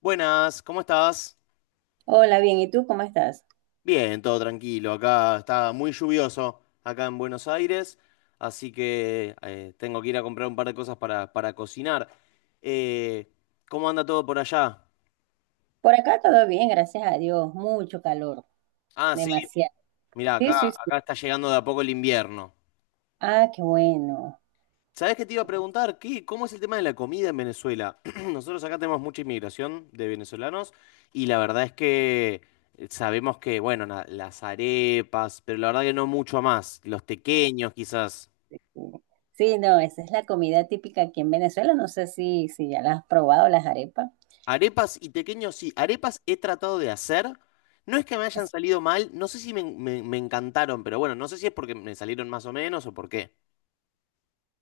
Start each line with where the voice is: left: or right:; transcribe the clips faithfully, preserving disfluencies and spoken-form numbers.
left: Buenas, ¿cómo estás?
right: Hola, bien, ¿y tú cómo estás?
left: Bien, todo tranquilo. Acá está muy lluvioso, acá en Buenos Aires, así que eh, tengo que ir a comprar un par de cosas para, para cocinar. Eh, ¿Cómo anda todo por allá?
right: Por acá todo bien, gracias a Dios. Mucho calor,
left: Ah, sí,
right: demasiado.
left: mirá,
right: Sí,
left: acá,
right: sí, sí.
left: acá está llegando de a poco el invierno.
right: Ah, qué bueno.
left: ¿Sabés qué te iba a preguntar? ¿Qué, cómo es el tema de la comida en Venezuela? Nosotros acá tenemos mucha inmigración de venezolanos y la verdad es que eh, sabemos que, bueno, na- las arepas, pero la verdad que no mucho más, los tequeños quizás.
right: Sí, no, esa es la comida típica aquí en Venezuela. No sé si, si ya la has probado, las arepas.
left: Arepas y tequeños sí, arepas he tratado de hacer. No es que me hayan
right: Es-
left: salido mal, no sé si me, me- me encantaron, pero bueno, no sé si es porque me salieron más o menos o por qué.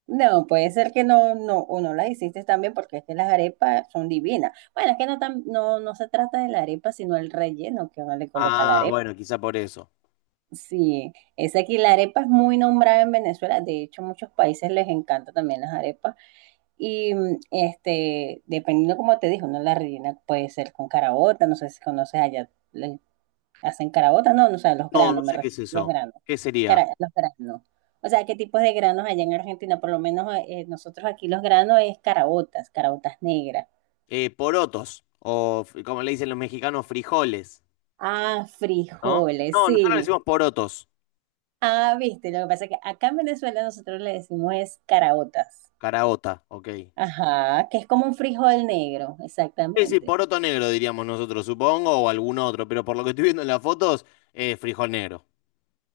right: No, puede ser que no, no, o no las hiciste también, porque es que las arepas son divinas. Bueno, es que no, tan- no, no se trata de la arepa, sino el relleno que uno le coloca a la
left: Ah,
right: arepa.
left: bueno, quizá por eso.
right: Sí, es aquí la arepa es muy nombrada en Venezuela. De hecho, muchos países les encanta también las arepas. Y mm, este, dependiendo como te dijo, ¿no? La rellena puede ser con carabota, no sé si conoces allá, le hacen carabota, no, no, o sea, los
left: No, no
right: granos, me
left: sé qué
right: refiero,
left: es
right: los
left: eso.
right: granos,
left: ¿Qué sería?
right: cara- los granos. O sea, ¿qué tipos de granos allá en Argentina? Por lo menos eh, eh, nosotros aquí los granos es caraotas caraotas negras.
left: Eh, porotos, o f- como le dicen los mexicanos, frijoles,
right: Ah,
left: ¿no?
right: frijoles,
left: No, nosotros le
right: sí.
left: decimos porotos,
right: Ah, viste, lo que pasa es que acá en Venezuela nosotros le decimos es caraotas.
left: caraota, ok.
right: Ajá, que es como un frijol negro,
left: Sí, sí,
right: exactamente.
left: poroto negro diríamos nosotros, supongo, o algún otro, pero por lo que estoy viendo en las fotos, eh, frijol negro.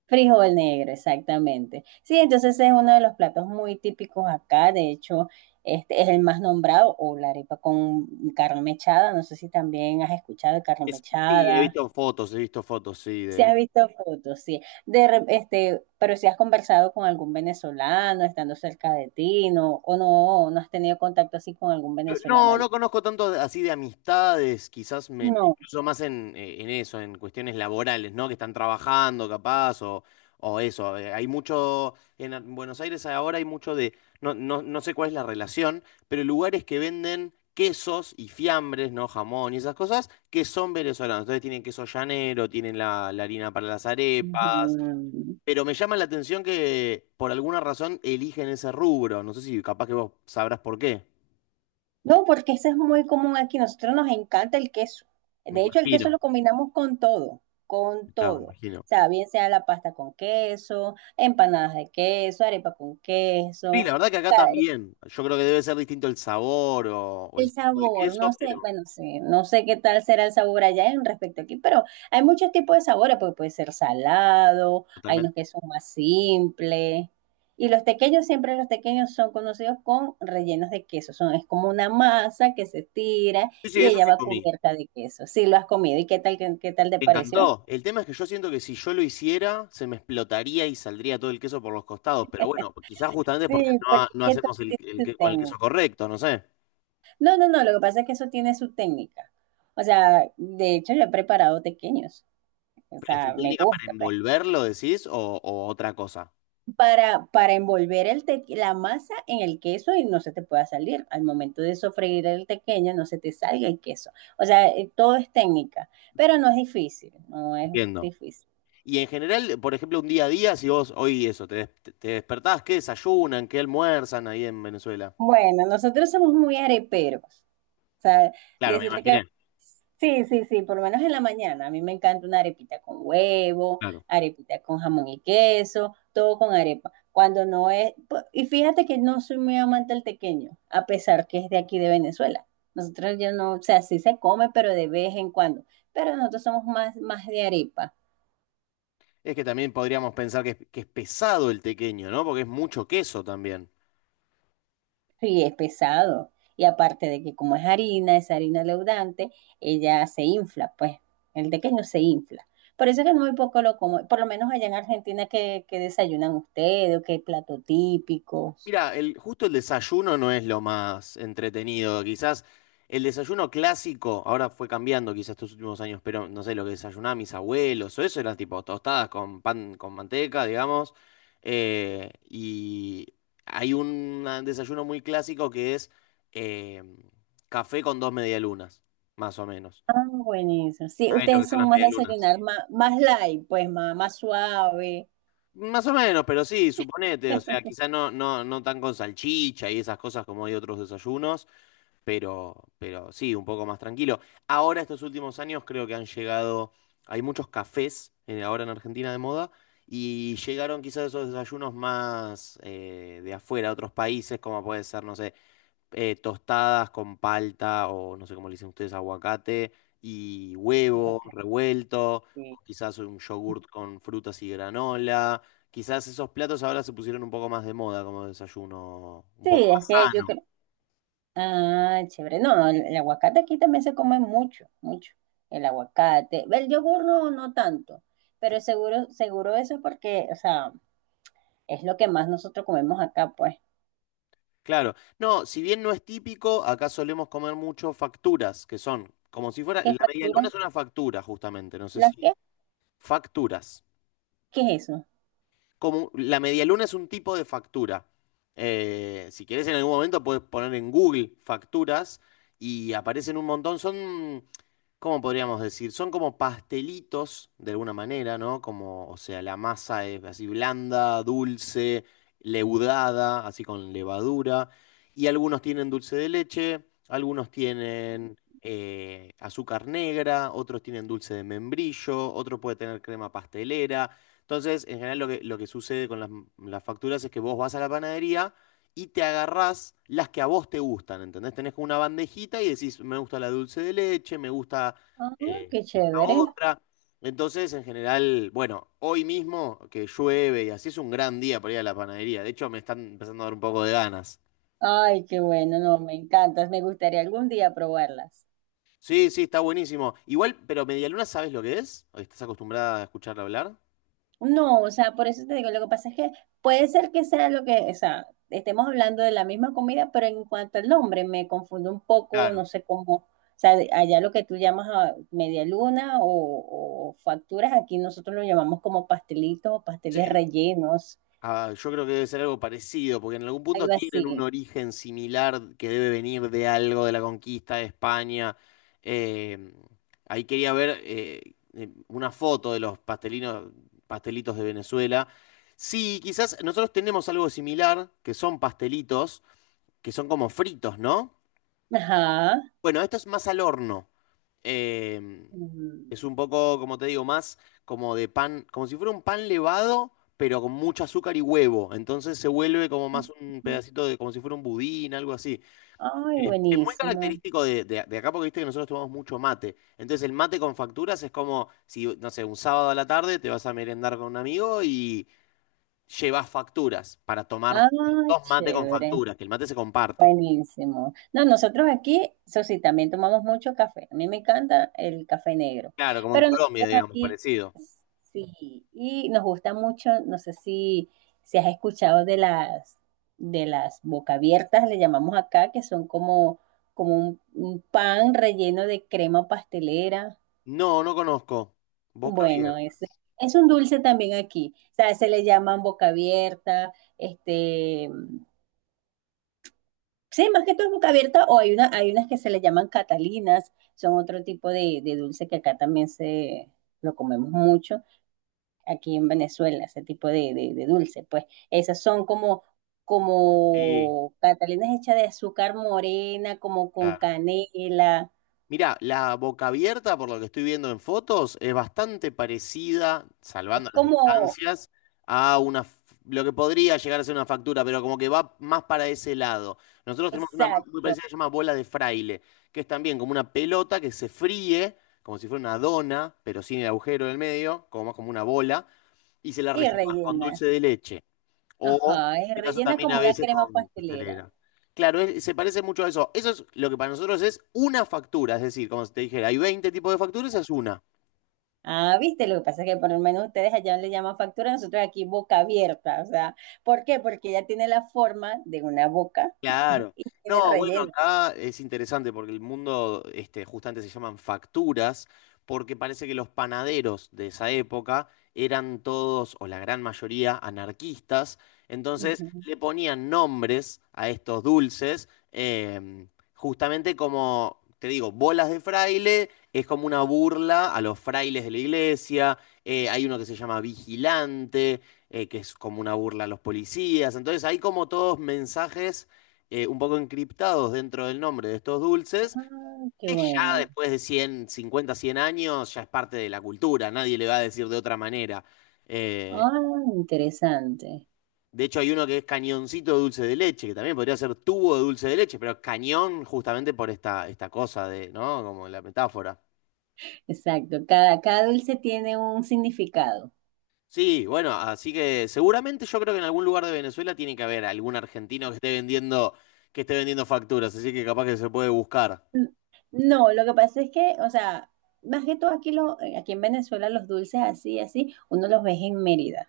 right: Frijol negro, exactamente. Sí, entonces es uno de los platos muy típicos acá. De hecho, este es el más nombrado, o la arepa con carne mechada, no sé si también has escuchado de carne
left: Es- sí, he
right: mechada,
left: visto fotos, he visto fotos, sí,
right: si
left: de...
right: has visto fotos, sí, de, re- este, pero si has conversado con algún venezolano estando cerca de ti, no, o no, no has tenido contacto así con algún venezolano
left: No,
right: allá.
left: no conozco tanto de- así de amistades, quizás me, me
right: No.
left: cruzo más en, eh, en eso, en cuestiones laborales, ¿no? Que están trabajando capaz o, o eso. eh, Hay mucho, en a- Buenos Aires ahora hay mucho de, no, no, no sé cuál es la relación, pero lugares que venden quesos y fiambres, ¿no? Jamón y esas cosas, que son venezolanos. Entonces tienen queso llanero, tienen la, la harina para las arepas,
right: Ujú.
left: pero me llama la atención que por alguna razón eligen ese rubro. No sé si capaz que vos sabrás por qué,
right: No, porque ese es muy común aquí. Nosotros nos encanta el queso.
left: me
right: De hecho, el queso
left: imagino.
right: lo combinamos con todo, con
left: Claro, me
right: todo. O
left: imagino.
right: sea, bien sea la pasta con queso, empanadas de queso, arepa con
left: Sí, la
right: queso,
left: verdad que acá también. Yo creo que debe ser distinto el sabor o, o
right: el
left: el tipo de
right: sabor, no
left: queso,
right: sé,
left: pero
right: bueno, sí, no sé qué tal será el sabor allá en respecto aquí, pero hay muchos tipos de sabores, porque puede ser salado, hay
left: totalmente.
right: unos que son más simples. Y los tequeños, siempre los tequeños son conocidos con rellenos de queso. Son, es como una masa que se tira
left: Sí, sí,
right: y
left: eso
right: ella
left: sí
right: va
left: comí.
right: cubierta de queso. Sí, lo has comido. ¿Y qué tal, qué, qué tal te
left: Me
right: pareció?
left: encantó. El tema es que yo siento que si yo lo hiciera, se me explotaría y saldría todo el queso por los costados. Pero bueno, quizás justamente porque
right: Sí,
left: no,
right: porque
left: ha-
right: es
left: no
right: que todo
left: hacemos el,
right: tiene
left: el
right: su
left: que- con el queso
right: técnica.
left: correcto, no sé.
right: No, no, no, lo que pasa es que eso tiene su técnica. O sea, de hecho, yo he preparado tequeños. O
left: Pero es tu
right: sea, me
left: técnica para
right: gusta, pues.
left: envolverlo, decís, o, o otra cosa.
right: Para, para envolver el te- la masa en el queso y no se te pueda salir. Al momento de sofreír el tequeño, no se te salga el queso. O sea, eh, todo es técnica, pero no es difícil, no es
left: Entiendo.
right: difícil.
left: Y en general, por ejemplo, un día a día, si vos hoy eso, te, des- te despertás, ¿qué desayunan? ¿Qué almuerzan ahí en Venezuela?
right: Bueno, nosotros somos muy areperos. O sea,
left: Claro, me
right: decirte que
left: imaginé.
right: sí, sí, sí, por lo menos en la mañana. A mí me encanta una arepita con huevo,
left: Claro.
right: arepita con jamón y queso, todo con arepa. Cuando no es, pu- y fíjate que no soy muy amante del tequeño, a pesar que es de aquí de Venezuela. Nosotros ya no, o sea, sí se come, pero de vez en cuando. Pero nosotros somos más, más de arepa.
left: Es que también podríamos pensar que es, que es pesado el tequeño, ¿no? Porque es mucho queso también.
right: Sí, es pesado. Y aparte de que como es harina, es harina leudante, ella se infla, pues el tequeño se infla. Por eso es que muy poco lo como. Por lo menos allá en Argentina, que desayunan ustedes, o qué plato típicos.
left: Mira, el, justo el desayuno no es lo más entretenido. Quizás el desayuno clásico, ahora fue cambiando quizás estos últimos años, pero no sé, lo que desayunaban mis abuelos o eso eran tipo tostadas con pan, con manteca, digamos. Eh, y hay un desayuno muy clásico que es eh, café con dos medialunas, más o menos.
right: Ah, buenísimo. Sí,
left: ¿Sabes lo que
right: ustedes
left: son las
right: son más
left: medialunas?
right: desayunar más, más light, pues más, más suave.
left: Más o menos, pero sí, suponete, o sea, quizás no, no, no tan con salchicha y esas cosas como hay otros desayunos, pero, pero sí, un poco más tranquilo. Ahora, estos últimos años, creo que han llegado, hay muchos cafés en- ahora en Argentina de moda, y llegaron quizás esos desayunos más eh, de afuera, de otros países, como puede ser, no sé, eh, tostadas con palta o no sé cómo le dicen ustedes, aguacate y huevo
right: Aguacate.
left: revuelto,
right: Sí,
left: o quizás un yogurt con frutas y granola. Quizás esos platos ahora se pusieron un poco más de moda como desayuno, un poco
right: es
left: más
right: que yo
left: sano.
right: creo. Ah, chévere. No, no, el, el aguacate aquí también se come mucho, mucho. El aguacate. El yogur no, no tanto, pero seguro, seguro eso es porque, o sea, es lo que más nosotros comemos acá, pues.
left: Claro, no, si bien no es típico, acá solemos comer mucho facturas, que son como si fuera,
right: ¿Qué
left: la media
right: factura?
left: luna es una factura justamente, no sé
right: ¿Las
left: si
right: qué?
left: facturas.
right: ¿Qué es eso?
left: Como la medialuna es un tipo de factura. Eh, si querés en algún momento puedes poner en Google facturas y aparecen un montón. Son, ¿cómo podríamos decir? Son como pastelitos de alguna manera, ¿no? Como, o sea, la masa es así blanda, dulce, leudada, así con levadura. Y algunos tienen dulce de leche, algunos tienen eh, azúcar negra, otros tienen dulce de membrillo, otro puede tener crema pastelera. Entonces, en general lo que, lo que sucede con las, las facturas es que vos vas a la panadería y te agarrás las que a vos te gustan, ¿entendés? Tenés como una bandejita y decís, me gusta la dulce de leche, me gusta
right: Ah,
left: eh,
right: qué
left: esta
right: chévere.
left: otra. Entonces, en general, bueno, hoy mismo que llueve y así es un gran día para ir a la panadería. De hecho, me están empezando a dar un poco de ganas.
right: Ay, qué bueno, no, me encantas. Me gustaría algún día probarlas.
left: Sí, sí, está buenísimo. Igual, pero medialuna, ¿sabes lo que es? ¿Estás acostumbrada a escucharla hablar?
right: No, o sea, por eso te digo, lo que pasa es que puede ser que sea lo que, o sea, estemos hablando de la misma comida, pero en cuanto al nombre me confundo un poco,
left: Claro.
right: no sé cómo, o sea, de- allá lo que tú llamas ah, media luna o, o facturas, aquí nosotros lo llamamos como pastelitos o pasteles
left: Sí.
right: rellenos,
left: Ah, yo creo que debe ser algo parecido, porque en algún punto
right: algo
left: tienen un
right: así.
left: origen similar que debe venir de algo de la conquista de España. Eh, Ahí quería ver eh, eh, una foto de los pastelinos, pastelitos de Venezuela. Sí, quizás nosotros tenemos algo similar, que son pastelitos, que son como fritos, ¿no?
right: Ajá.
left: Bueno, esto es más al horno. Em,
right: Mm.
left: es un poco, como te digo, más como de pan, como si fuera un pan levado, pero con mucho azúcar y huevo. Entonces se vuelve como más un pedacito de, como si fuera un budín, algo así.
right: Ay,
left: Es, es muy
right: buenísimo.
left: característico de, de- de acá porque viste que nosotros tomamos mucho mate. Entonces el mate con facturas es como si, no sé, un sábado a la tarde te vas a merendar con un amigo y llevas facturas para tomar
right: Ah,
left: juntos mate con
right: chévere.
left: facturas, que el mate se comparte.
right: Buenísimo. No, nosotros aquí, eso sí, también tomamos mucho café. A mí me encanta el café negro.
left: Claro, como en
right: Pero
left: Colombia,
right: nosotros
left: digamos,
right: aquí,
left: parecido.
right: sí, y nos gusta mucho, no sé si, si has escuchado de las, de las boca abiertas, le llamamos acá, que son como, como un, un pan relleno de crema pastelera.
left: No, no conozco. Boca
right: Bueno,
left: abierta.
right: es, es un dulce también aquí. O sea, se le llaman boca abierta, este. Sí, más que todo es boca abierta, o hay una, hay unas que se le llaman catalinas, son otro tipo de, de dulce que acá también se lo comemos mucho, aquí en Venezuela, ese tipo de, de, de dulce, pues esas son como,
left: Sí,
right: como catalinas hechas de azúcar morena, como con
left: claro.
right: canela,
left: Mirá, la boca abierta, por lo que estoy viendo en fotos, es bastante parecida,
right: es
left: salvando las
right: como,
left: distancias, a una, f- lo que podría llegar a ser una factura, pero como que va más para ese lado. Nosotros tenemos una más muy
right: exacto,
left: parecida que se llama bola de fraile, que es también como una pelota que se fríe, como si fuera una dona, pero sin el agujero en el medio, como más como una bola, y se la
right: y
left: rellena con
right: rellena,
left: dulce de leche. O en
right: ajá, es
left: este caso
right: rellena
left: también a
right: como una
left: veces
right: crema
left: con
right: pastelera.
left: pastelera. Claro, es- se parece mucho a eso. Eso es lo que para nosotros es una factura, es decir, como si te dijera, hay veinte tipos de facturas, esa es una.
right: Ah, viste, lo que pasa es que por lo menos ustedes allá le llaman factura, nosotros aquí boca abierta, o sea, ¿por qué? Porque ella tiene la forma de una boca,
left: Claro.
right: tiene el
left: No, bueno,
right: relleno.
left: acá es interesante porque el mundo, este, justamente se llaman facturas, porque parece que los panaderos de esa época eran todos, o la gran mayoría, anarquistas. Entonces
right: Ujú.
left: le ponían nombres a estos dulces, em, justamente como, te digo, bolas de fraile, es como una burla a los frailes de la iglesia. eh, hay uno que se llama vigilante, eh, que es como una burla a los policías. Entonces hay como todos mensajes eh, un poco encriptados dentro del nombre de estos dulces,
right: Ah, qué
left: que ya
right: bueno.
left: después de cien cincuenta cien años ya es parte de la cultura, nadie le va a decir de otra manera. Eh,
right: Ah, interesante.
left: de hecho, hay uno que es cañoncito de dulce de leche, que también podría ser tubo de dulce de leche, pero cañón justamente por esta, esta cosa de, ¿no? Como la metáfora.
right: Exacto, cada, cada dulce tiene un significado.
left: Sí, bueno, así que seguramente yo creo que en algún lugar de Venezuela tiene que haber algún argentino que esté vendiendo, que esté vendiendo facturas, así que capaz que se puede buscar.
right: N- No, lo que pasa es que, o sea, más que todo aquí, lo, eh, aquí en Venezuela los dulces así, así, uno los ve en Mérida.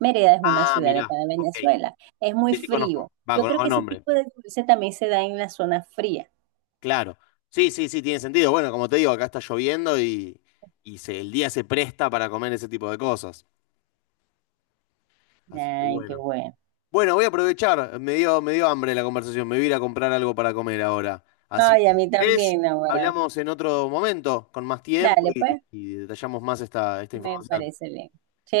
right: Mérida es una
left: Ah,
right: ciudad de acá
left: mirá,
right: de
left: ok.
right: Venezuela. Es muy
left: Sí, sí, conozco.
right: frío.
left: Va,
right: Yo creo
left: conozco el
right: que ese
left: nombre.
right: tipo de dulce también se da en la zona fría.
left: Claro, sí, sí, sí, tiene sentido. Bueno, como te digo, acá está lloviendo y, y se- el día se presta para comer ese tipo de cosas. Así que
right: Ay, qué
left: bueno.
right: bueno.
left: Bueno, voy a aprovechar. Me dio, me dio hambre la conversación. Me voy a ir a comprar algo para comer ahora. Así
right: Ay,
left: que,
right: a
left: si
right: mí
left: querés,
right: también ahora.
left: hablamos en otro momento, con más tiempo
right: Dale,
left: y,
right: pues,
left: y detallamos más esta, esta
right: me
left: información.
right: parece bien.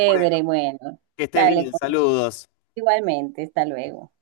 left: Bueno,
right: bueno.
left: que estés
right: Dale,
left: bien.
right: con-
left: Saludos.
right: igualmente, hasta luego.